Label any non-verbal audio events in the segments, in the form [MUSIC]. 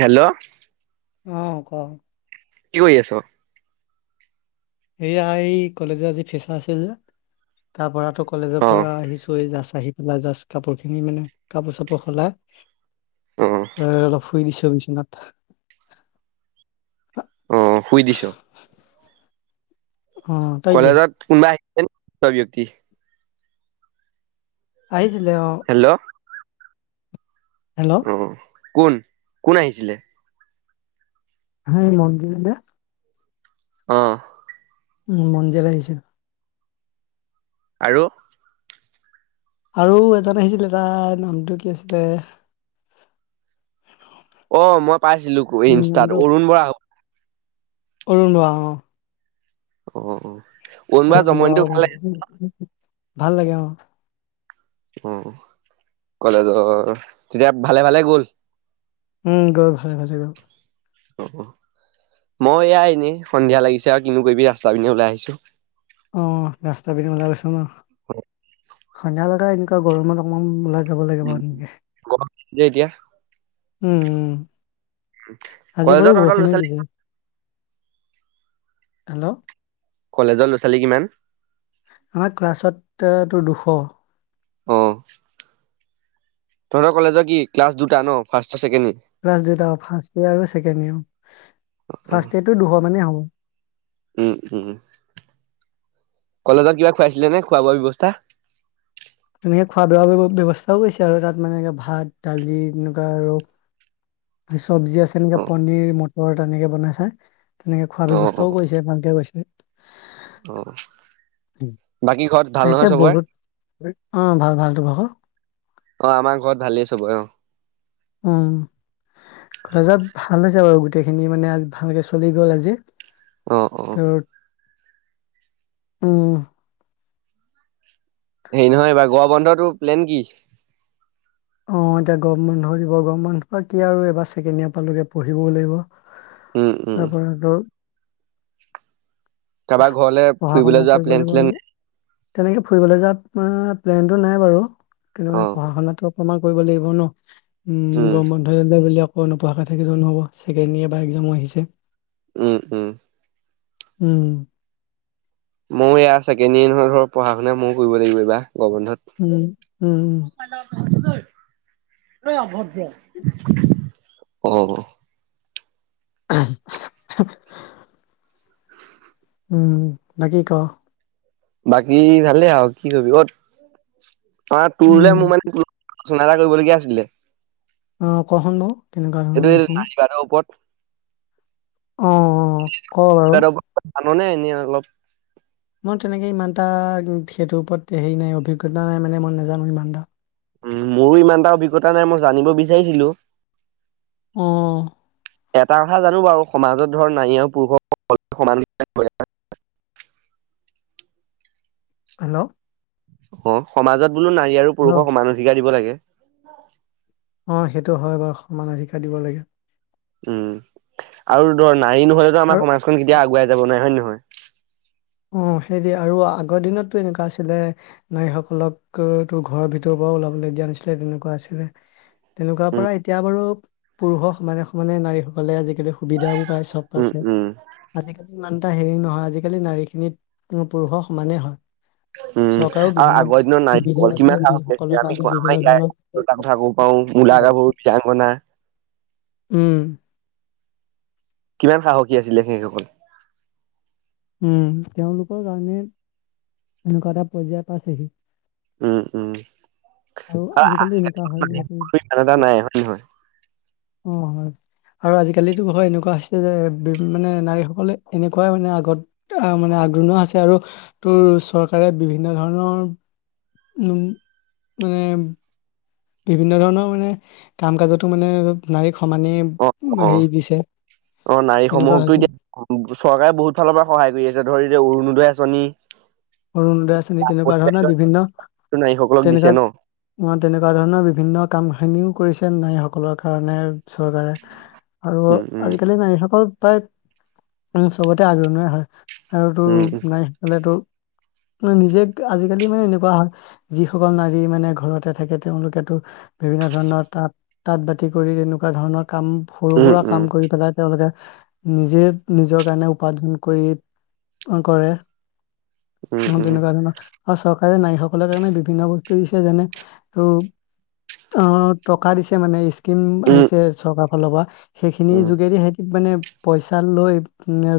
Hello. অ ক। কি কৰি আছ? সেয়া এই কলেজৰ আজি ফেচা আছিল তাৰ পৰা। ত কলেজৰ অ পৰা আহিছো এই জাছ আহি পেলাই জাষ্ট কাপোৰ খিনি মানে কাপোৰ চাপোৰ সলাই। অ আহ অলপ শুই দিছোঁ বিছনাত। অ শুই দিছ। অ', তাই কি কলেজত কোনোবা আহছে চ ব্যক্তি। আহিছিলে অ। হেল্ল' হেল্ল' অ কোন -কোন আহিছিলে? সেই মঞ্জিল। আহ। উম মঞ্জিল আহিছিল। আৰু? আৰু এজন আহিছিলে, তাৰ নামটো কি আছিলে? অ মই পাইছিলো খুৰি উম, ইনষ্টাত অৰুণ বৰা হ। অৰুণোৱা অ। অ অ। ভাল লাগে অ। অ কলেজৰ, তেতিয়া ভালে ভালে গল। উম গৈ ভালে পাইছে ক। অ মই এয়াই এনে সন্ধিয়া লাগিছে আউ কিনো কইবি ৰাস্তা পিনি ওলাই আহিছো। অ ৰাস্তা পিনে উলাই গৈছ ন। সন্ধিয়ালৈকে এই দিন। গৰমত অকণমান উলাই। উম উম। গৰম দিন যে এতিয়া। উম উ, আজি কলেজৰ বাৰু তহঁতৰ ল'ৰা বৰষুণো ছোৱালী দিলে। হেল্ল'। কলেজৰ ল'ৰা ছোৱালী কিমান? আমাৰ ক্লাছত ত দুশ। অ তহঁতৰ কলেজৰ কি ক্লাছ দুটা ন ফাৰ্ষ্ট ইয়েৰ, ছেকেণ্ডয়েৰ। ক্লাছ দুটা ফাৰ্ষ্ট ইয়েৰ আৰু ছেকেণ্ড ইয়েৰ ফাৰ্ষ্ট ইয়েৰটো দুশ মানেই হ'ব। উম উম উম। কলজত কিবা খুৱাইছিলে নে খোৱা বোৱা ব্যৱস্থা? তেনেকে খোৱা বোৱা ব্যয়ৱস্থাও কৰিছে আৰু তাত মানে ভাত, দালি তেনেকুৱা আৰু। আৰু চব্জি আছে তেনেকে অ', পনিৰ, মটৰ তেনেকে বনাইচে। তেনেকে খোৱা ব্যৱস্থাও কৰিছে, ভালকে কৈছে। অহ। আহিছে বহুত। অ ভাল ভাল তো ভাগ? অ আমাৰ ঘৰত ভালেই চবই অ। উম। কলেজত ভাল হৈছে বাৰু গোট গোটেইখিনি মানে ভালকে চলি গ'ল আজি। অ অ। তোৰ উম। সেই নহয়, এইবাৰ গোৱা বন্ধটো প্লেন কি? অ এতিয়া গৰম বন্ধ দিব গৰম বন্ধ কি আৰু এইবাৰ ছেকেণ্ড ইয়েৰ পালোগে পঢ়িব লাগিব। উম, উম, তাৰ পৰা ত। কাৰোবাৰ ঘৰলে পঢ়া ফুৰিবলৈ শুনা যোৱা কৰিব প্লেন লাগিব চ্লেন নেকি। তেনেকে ফুৰিবলৈ যোৱা তোমাৰ প্লেনটো নাই বাৰু। কেলে কৈ অ', পঢ়া শুনাটো। অকমান কৰিব লাগিব ন। উম গম বন্ধ একবাৰ বুলি অক। ৱ নপঢ়াকে থাকিলেও নহ'ব। ছেকেণ্ড ইয়েৰ বা এক্সামো আহিছে। উম উম। উম। মও এইয়া ছেকেণ্ড ইয়েৰ ধৰিধৰ পঢ়া শুনে ময়ো কৰিব লাগিব এইবাৰ। গৰম উম উম উম। অই অভদ্ৰ, অ। [UNINTELLIGIBLE] উম বাকি ক। বাকী ভালে আৰু কি কৰিবি, অ অ তোৰলে উম মোৰ মানে। ফোন এটা কৰিবলগীয়া আছিলে। অহ কহ বাওঁ, কেনেকুৱা এইটো ধৰণৰ নিচিনা? নাৰী বাদৰ ওপৰত অ অ ক বাৰু। আননে এনেই অলপ। মই তেনেকে ইমানটা সেইটোৰ ওপৰত হেৰি নাই অভিজ্ঞতা নাই মানে মই নাজানো ইমানটা উম মোৰো ইমান এটা অভিজ্ঞতা নাই মই জানিব বিচাৰিছিলো অ এটা কথা জানো বাৰু সমাজত ধৰ নাৰী আৰু পুৰুষস সমান অধিকাৰ [UNINTELLIGIBLE] হেল্ল' অ সমাজত বোলো নাৰী আৰু হেল্ল' পুৰুষক সমান অধিকাৰ দিব লাগে অ সেইটো হয় বাৰু সমান অধিকাৰ দিব লাগে উম আৰু ধৰ নাৰী নহলেতো আৰু আমাৰ সমাজখন কেতিয়াও আগুৱাই যাব নোৱাৰে হয় নে নহয় [UNINTELLIGIBLE] অ সেইটোৱে আৰু আগৰ দিনতো এনেকোৱা আছিলে নাৰীসকলক তো ঘৰৰ ভিতৰ পৰা ওল ওলাব দিয়া নাছিলে তেনেকোৱা আছিলে তেনেকোৱা উম পৰা এতিয়া বাৰু পুৰুষক সমানে সমানে নাৰী সকলে আজিকালি সুবিধাও চব উম আছে উম আজিকালি ইমান এটা হেৰি নহয় আজিকালি নাৰী খিনিত পুৰুষৰ সমানেই হয় [UNINTELLIGIBLE] উম চৰকাৰেও আৰু বিভিন্ন আগৰ দিনৰ সুবিধা নাৰীসকল দিছিলে কিমান সাহস নাৰীসকলৰ কৰিছিলে আমি কাৰণে আমাৰ বিভিন্ন ধৰণৰ ইয়াৰে কথা কব পাৰোঁ ডেকা-গাভৰুৰ, বিৰাংগনা উম কিমান সাহসী আছিলে সেইসকল উম তেওঁলোকৰ কাৰণে এনেকোৱা এটা পৰ্যায়ত পাইছেহি উম উম আৰু এনেকুৱা আজিকালি হয় মানুহ যে ইমান এটা নাই হয় নহয় অ আৰু আজিকালিতো হয় এনেকোৱা হৈছে যে মানে নাৰীসকলে এনেকোৱাই মানে আগত আহ মানে আগণো আছে আৰু তোৰ চৰকাৰৰ বিভিন্ন ধৰণৰ ওম মানে বিভিন্ন ধৰণৰ মানে কাম কাজতো মানে নাৰী সমানেই অ অ হেৰি দিছে অ তেনেকুৱা নাৰীসমূহকতো হৈছে এতিয়া চৰকাৰে বহুত ফালৰ পৰা সহায় কৰি আছে এতিয়া ধৰি অৰুণোদয় আঁচনি অৰুণোদয় আঁচনি তেনেকোৱা ধৰণৰ বিভিন্ন নাৰীসকলক দিছে ন। তেনেকোৱা অ তেনেকোৱা ধৰণৰ বিভিন্ন কাম খিনিও কৰিছে নাৰীসকলৰ কাৰণে চৰকাৰে আৰু উম, উম, আজিকালি নাৰীসকল প্ৰায়, উম চবতে আগৰণুৱা হয় আৰু উম, তোৰ নাই সকলো তোৰ নিজে আজিকালি মানে এনেকোৱা হয় যিসকল নাৰী মানে ঘৰতে থাকে তেওঁলোকেতো বিভিন্ন ধৰণৰ তাঁত তাঁত বাতি কৰি তেনেকোৱা ধৰণৰ কাম সৰু উম, সুৰা কাম কৰি পেলাই তেওঁলোকে নিজে নিজৰ কাৰণে উপাৰ্জন কৰি, কৰে উম, অ উম, তেনেকোৱা ধৰণৰ চৰকাৰে নাৰীসকলৰ কাৰণে বিভিন্ন বস্তু দিছে যেনে তোৰ অ টকা দিছে মানে স্কিম উম, আহিছে চৰকাৰৰ ফালৰ পৰা সেইখিনিৰ উম, যোগেদি সিহঁতি মানে পইচা লৈ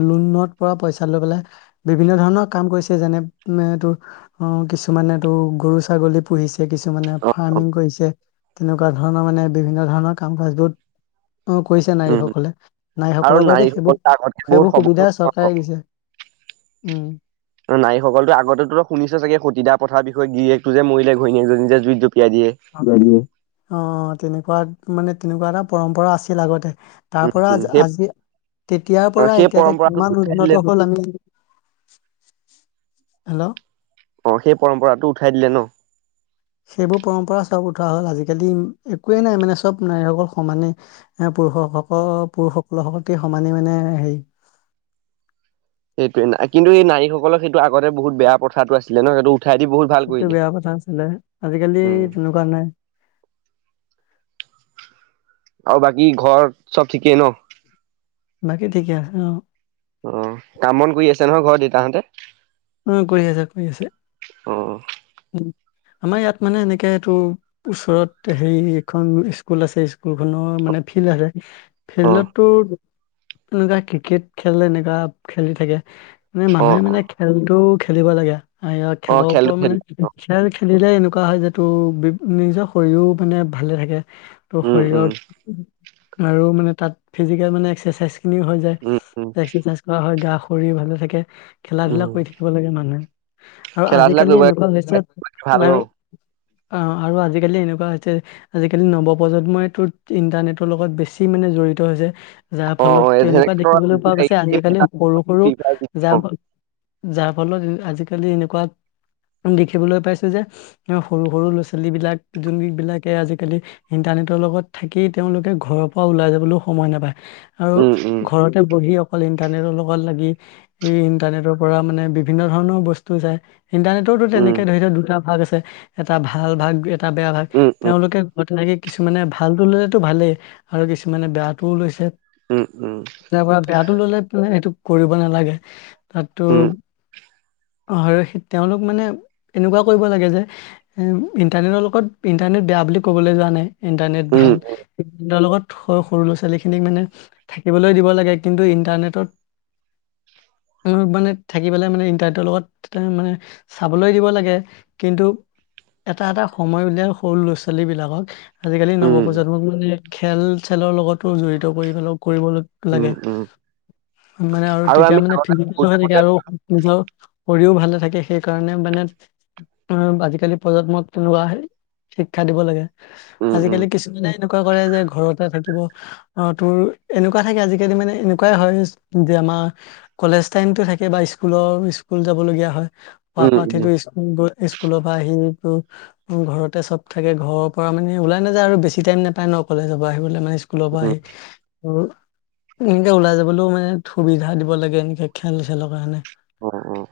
লোণত পৰা পইচা লৈ পেলাই বিভিন্ন ধৰণৰ কাম কৰিছে। যেনে তোৰ অ কিছুমানে তো গৰু ছাগলী পুহিছে কিছুমানে অ, অ, ফাৰ্মিং কৰিছে তেনেকোৱা ধৰণৰ মানে বিভিন্ন ধৰণৰ কাম কাজ বোৰ অ কৰিছে উম। নাৰীসকলে আৰু নাৰীসকলৰ বাবে সেইবোৰ নাৰীসকলটো আগতকে বহুত সেইবোৰ সুবিধা সবল চৰকাৰে হ'ল। দিছে। উম অ নাৰীসকলতো আগতে শুনিছে চাগে সতিদা পথাৰ বিষয়ে গীয়ে একটো যে মৰিলে ঘৈণীয়েকজনী যে জুই অ তেনেকোৱা মানে তেনেকোৱা এটা পৰম্পৰা আছিল আগতে তাৰ উম, পৰা উম, আজ সেই আজি তেতিয়াৰ অ, পৰা সেই এতিয়ালৈকে পৰম্পৰাটোতো কিমান উঠাই দিলে ন। উন্নত হ'ল আমি [UNINTELLIGIBLE] হেল্ল' অ সেই পৰম্পৰাতটো উঠাই দিলে ন সেইবোৰ পৰম্পৰা চব উঠোৱা হ'ল আজিকালি একোৱেই নাই মানে চব নাৰীসকল সমানে এ পুৰুষসকল পুৰুষ সকলৰ প্ৰতি সমানে মানে হেৰি [UNINTELLIGIBLE] সেইটোৱে না, কিন্তু এই নাৰীসকলৰ সেইটো আগতে বহুত বেয়া কথাটো আছিলে ন সেইটো উঠাই দি বহুত ভাল সেইটো কৰিলে। বেয়া কথা আছিলে, আজিকালি উম, তেনেকুৱা নাই। আৰু বাকী ঘৰ চব ঠিকেই ন বাকী ঠিকে আছে অৱ অ কাম বন কৰি আছে নহয় ঘৰত দেউতাহঁতে উম কৰি আছে কৰি আছে, অ', উম আমাৰ ইয়াত মানে এনেকে এইটো ওচৰত হেৰি এখন স্কুল আছে স্কুল খনৰ মানে ফিল্ড আছে অ', ফিল্ডতটো এনেকুৱা ক্ৰিকেট খেল এনেকুৱা খেলি থাকে মানে অ', মানুহে মানে অ', খেলটো খেলিব লাগে ইয়াৰ অ' খেলৰ খেলটো ওপৰত মানে খেলি অ'। খেল খেলিলে এ কা হয় যটো নিজৰ শৰীৰো মানে ভালে থাকে। ত উম, উম, শৰীৰত আৰু মানে তাত ফিজিকেল মানে এক্সাৰচাইজ খিনি হৈ যায়। উম, উম, এক্সাৰচাইজ কৰা হয় গা শৰীৰ ভালে থাকে খেলা ধূলা উম, কৰি থাকিব লাগে মানুহে আৰু খেলা ধূলা আজিকালি কৰিব এনেকুৱা হৈছে ভাল ন? আৰু অ আৰু আজিকালি এনেকুৱা হৈছে আজিকালি নৱপ্ৰজন্মইো ইন্টাৰনেটৰ লগত বেছি মানে জড়িত হৈছে যাৰ অ', ফলত অ', তেনেকুৱা সেনেকে ধৰা দেখিবলৈ পোৱা গৈছে আজিকালি সৰু সৰু ফ্ৰী ফায়াৰ জিকিব। যাৰ যাৰ ফলত আজিকালি এনেকুৱা দেখিবলৈ পাইছো যে সৰু সৰু ল'ৰা ছোৱালী বিলাক য বিলাকে আজি কালি সিহঁতৰ লগত থাকি তেওঁলোকে ঘৰৰ পৰা ওলাই যাবলৈও সময় নাপায়। আৰু উম, উম, ঘৰতে বহি অকল ইণ্টাৰনেটৰ লগত লাগি এই ইন্টাৰনেটৰ পৰা মানে বিভিন্ন ধৰণৰ বস্তু যায়। ইণ্টাৰনেটৰো উম, তেনেকে ধৰি লও দুটা ভাগ আছে এটা ভাল ভাগ এটা বেয়া ভাগ উম, উম, তেওঁলোকে ঘৰত কিছুমানে ভালটো ল'লেতো ভালেই আৰু কিছুমানে বেয়াটোও লৈছে উম, উম, [UNINTELLIGIBLE] তাৰ পৰা বেয়াটো ললে সেইটো কৰিব নালাগে তাত অ উম, তেওঁলোক মানে এনেকুৱা কৰিব লাগে যে ইণ্টাৰনেটৰ লগত ইণ্টাৰনেট বেয়া বুলি ক'বলৈ যোৱা নাই ইণ্টাৰনেট উম, ভাল লগত সৰু ল'ৰা ছোৱালী খিনিক মানে থাকিবলৈ দিব লাগে কিন্তু ইন্টাৰনেটত উ মানে থাকিব পেলাই মানে ইণ্টাৰনেটৰ লগত মানে চাবলৈ দিব লাগে কিন্তু এটা এটা সময় উলিয়াই সৰু ল'ৰা ছোৱালী বিলাকক আজিকালি উম, নৱপ্ৰজন্মক মানে খেল খেলৰ লগত জড়িত কৰি কৰিব লাগে উম, উম, মানে আৰু তেতিয়া আমি মানে আগতে সৰু ফিজিক [UNINTELLIGIBLE] থাকোতে আৰু নিজৰ কৰিও ভাল থাকে সেইকাৰণে মানে আজিকালি প্ৰজন্ম তেৱা [UNINTELLIGIBLE] শিক্ষা দিব লাগে উম, উম, আজিকালি কিছুমানে এনেকুৱা কৰে যে ঘৰতে থাকিব অ তোৰ এনেকুৱা থাকে আজিকালি মানে এনেকুৱাই হয় আমাৰ কটো থাক কাবা স্কুলৰ স্কুল যাব লগগীয়া হয় প উম, পাহ সটো উম, স্কুল স্কুলৰ পৰা আহি ঘৰতে চব থাকে ঘৰৰ পৰা মানে ওলাই নাযায় আৰু বেছি টাইম নোপায় ন কলেজ আহিবলৈ মানে স্কুলৰ পৰা উম, আহি আৰু এনেকে ওলাই যাবলৈও মানে সুবিধা দিব লাগে এনেকে খেল খেলৰ কাৰণে অ', অ',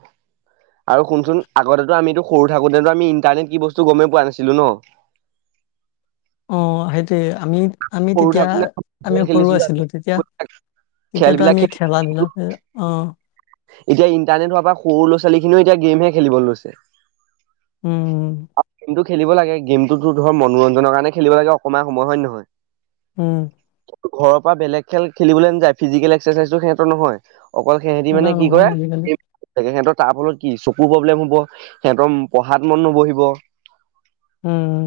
আৰু শুনচোন আগতেতো আমিতো সৰু থাকোতে আমি ইন্টাৰনেট কি বস্তু গমেই পোৱা নাছিলো ন [UNINTELLIGIBLE] অ সেইটোয়ে আমি আমি সৰু তেতিয়া থাকোতে আমি ফুটবল সৰু খেলিছিলো আছিলো তেতিয়া [UNINTELLIGIBLE] খেল তেতিয়াতো বিলাক আমি খে খেলা ধূলাতে অঁ। [UNINTELLIGIBLE] এতিয়া ইণ্টাৰনেট হোৱাৰ পৰা সৰু ল'ৰা ছোৱালীখিনিও এতিয়া, গেম হে খেলিবলৈ লৈছে। [UNINTELLIGIBLE] উম। গেমটো খেলিব লাগে গেমটোতো ধৰ মনোৰঞ্জনৰ কাৰণে খেলিব লাগে অকণমান সময় হয় নে নহয়? [UNINTELLIGIBLE] উম। ঘৰৰ পৰা বেলেগ খেল খেলিবলৈ নাযায় ফিজিকেল এক্সাৰচাইজো সিহঁতৰ নহয়। [UNINTELLIGIBLE] অকল সেহঁতি খেলা মানে কি নহয় কৰে, আজিকালি সিহঁতৰ তাৰ ফলত কি চকুৰ প্ৰব্লেম হ'ব, সিহঁতৰ পঢ়াত মন নবহিব, উম।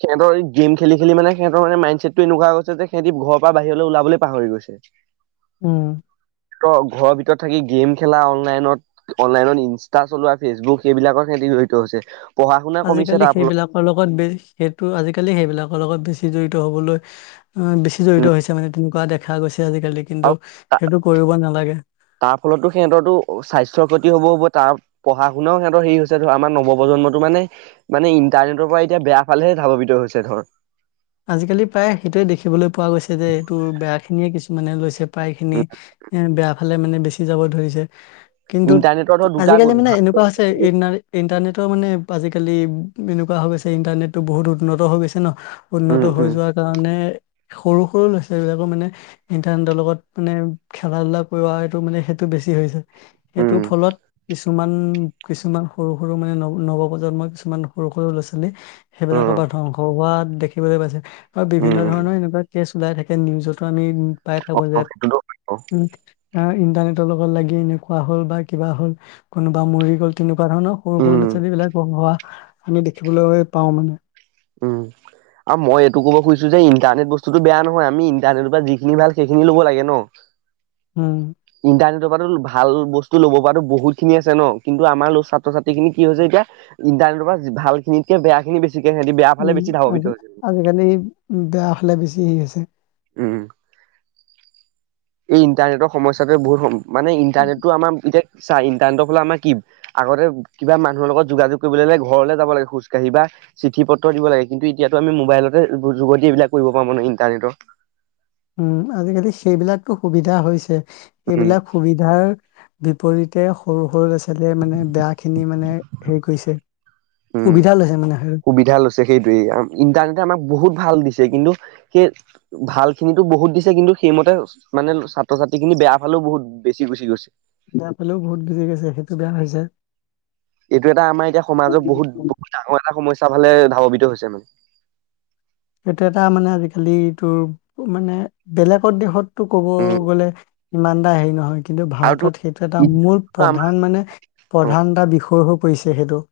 সিহঁতৰ এই গেম খেলি খেলি মানে সিহঁতৰ মাইণ্ডছেটতটো এনেকুৱা হৈ গৈছে যে সেহঁতি ঘৰ পৰা বাহিৰলৈ ওলাবলৈ পাহৰি গৈছে। [UNINTELLIGIBLE] উম। ঘৰৰ ভিতৰত থাকি গেম খেলা অনলাইনত অনলাইনত ইনষ্টা চলোৱা ফেচবুক সেইবিলাকৰ সেহঁ তি বেছি জড়িত হৈছে। [UNINTELLIGIBLE] কমিছে আজিকালি তাৰ ফলত। সেইবিলাকৰ লগত বে সেইটো আজিকালি সেইবিলাকৰ লগত বেছি জড়িত হবলৈ [UNINTELLIGIBLE] বেছি উম জড়িত হৈছে মানে তেনেকুৱা দেখা গৈছে আজিকালি কিন্তু সেইটো কৰিব নালাগে তাৰ ফলতো সিহঁতৰটো স্বাস্থ্যৰ ক্ষতি হ'ব হ'ব তাৰ পঢ়া শুনাও সিহঁতৰ হেৰি হৈছে ধৰা আমাৰ নৱপ্ৰজন্মটো মানে মানে ইণ্টাৰনেটৰ পৰা এতিয়া বেয়া ফালেহে ধাৱৱিত [UNINTELLIGIBLE] হৈছে ধৰ। আজিকালি প্ৰায় সেইটোৱে দেখিবলৈ পোৱা গৈছে যে এইটো বেয়া খিনিয়ে কিছুমানে লৈছে, প্ৰায়খিনি এ বেয়া ফালে মানে বেচি যাব ধৰিছে। কিন্তু ইণ্টাৰনেটৰ ধৰ দুটা আজিকালি গুণ মানে এনেকুৱা হৈছে ই ইণ্টাৰনেট ৰ মানে আজিকালি এনেকুৱা হৈ গৈছে ইণ্টাৰনেটটো বহুত উন্নত হৈ গৈছে ন? উন্নত উম হৈ উম যোৱাৰ কাৰণে সৰু সৰু লৈছে এইবিলাকো মানে ইণ্টাৰনেটৰ লগত মানে খেলা ধূলা কৰা এইটো মানে সেইটো বেছি হৈছে। সেইটোৰ উম ফলত কিছুমান কিছুমান সৰু সৰু মানে ন নৱপ্ৰজন্মৰ কিছুমান সৰু সৰু ল'ৰা ছোৱালী সেইবিলাকৰ পৰা ধ্বংস হোৱা দেখি দেখিবলৈ পাইছে বা বিভিন্ন উম ধৰণৰ এনেকুৱা কেছ ওলাই থাকে নিউজতো আমি পাই থাকোঁ অ যে সেইটোতো উ ইন্টাৰনেটৰ লগত লাগি এনেকুৱা হ'ল বা কিবা হ'ল কোনোবা মৰি গ'ল তেনেকুৱা ধৰণ [UNINTELLIGIBLE] ৰ সৰু সৰু ল'ৰা উম ছোৱালী বিলাক হোৱা আমি দেখিবলৈ পাওঁ মানে, উম। আৰু মই এইটো কবখুজিছোঁ যে ইণ্টাৰনেট বস্তুতটো বেয়া নহয় আমি ইণ্টাৰনেটৰ পৰা যিখিনি ভাল সেইখিনি লব লাগে ন। হোম। ইণ্টাৰনেটৰ ভাল বস্তু ল'ব পৰাটো বহুত খিনি আছে ন, কিন্তু আমাৰ ছাত্ৰ ছাত্ৰী খিনি কি হৈছে এতিয়া ইণ্টাৰ নেটৰ পৰা ভালখিনিতকৈ বেয়াখিনি বেছি সিঁহতি বেয়া ফালে উম, বেছি ধাৱাৱিত। আজি আজিকালি বেয়া ফালে বেছি হেৰি হৈছে। উম এই ইন্টাৰনেটৰ সমস্যাটোৱে বহুত ম মানে ইণ্টাৰনেটটো আমাৰ এতিয়া চা ইণ্টাৰনেটৰ ফালে আমাৰ কি আগতে কিবা মানুহৰ লগত যোগাযোগ কৰিবলৈ হ'লে ঘৰলৈ যাব লাগে খোজকাঢ়িব বা চিঠি পত্ৰ দিব লাগে কিন্তু এতিয়াতো আমি মোবাইলতে যোগেদি এইবিলাক কৰিব পাৰো মানে ইণ্টাৰনেটৰ। উম আজিকালি সেইবিলাকতো সুবিধা হৈছে উম, সেইবিলাক সুবিধাৰ বিপৰীতে সৰু সৰু ল'ৰা ছোৱালীয়ে মানে বেয়াখিনি মানে হেৰি কৰিছে। উম, সুবিধা লৈছে মানে সেই সুবিধা লৈছে সেইটোয়ে ইন্টাৰনেটে আমাক বহুত ভাল দিছে, কিন্তু সেই ভাল খিনিটো বহুত দিছে কিন্তু সেইমতে মানে ছাত্ৰ ছাত্ৰী খিনি বেয়া ফালো বহুত বেছি গুছি গৈছে। বেয়া ফালেও বহুত গুচি গৈছে সেইটো বেয়া হৈছে। এইটো এটা আমাৰ এতিয়া সমাজত বহুত বহুত ডাঙৰ এটা সমস্যা ফালে স্বভাৱিত হৈছে মানে। সেইটো এটা মানে আজিকালিটোৰ মানে বেলেগৰ দেশত টো ক'ব উম, গ'লে ইমানটা হেৰি নহয়। কিন্তু আৰু তোৰ ভাৰতত সেইটো এটা মূল আমাৰ প্ৰধান মানে অ, প্ৰধান এটা বিষয় হৈ পৰিছে সেইটো।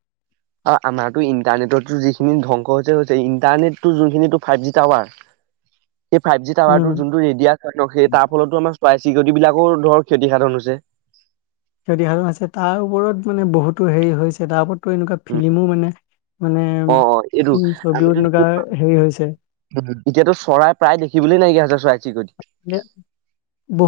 অ আমাৰতো ইণ্টাৰনেটতো যিখিনি ধ্বংস হৈছে হৈছে ইণ্টাৰনেটটো যোনখিনিটো ফাইভ জি টাৱাৰ। সেই ফাইভ জি টাৱাৰটো উম যোনটো ৰেডিয়া সেই তাৰ ফলতো আমাৰ চোৱাই। চিকতি বিলাকো ধৰ ক্ষতি সাধন হৈছে। ক্ষতি সাধন আছে তাৰ ওপৰত মানে বহুতো হেৰি হৈছে তাৰ ওপৰতো এনেকুৱা উম ফিলিমো মানে। মানে অ অ এইটো উম ছবিও আমিতো তেনেকুৱাৰ হেৰি হৈছে। [INAUDIBLE] এতিয়াতো চৰাই প্ৰায় দেখিবলৈ নাইকিয়া হৈছে চৰাই এ চিৰিকটি। বহুত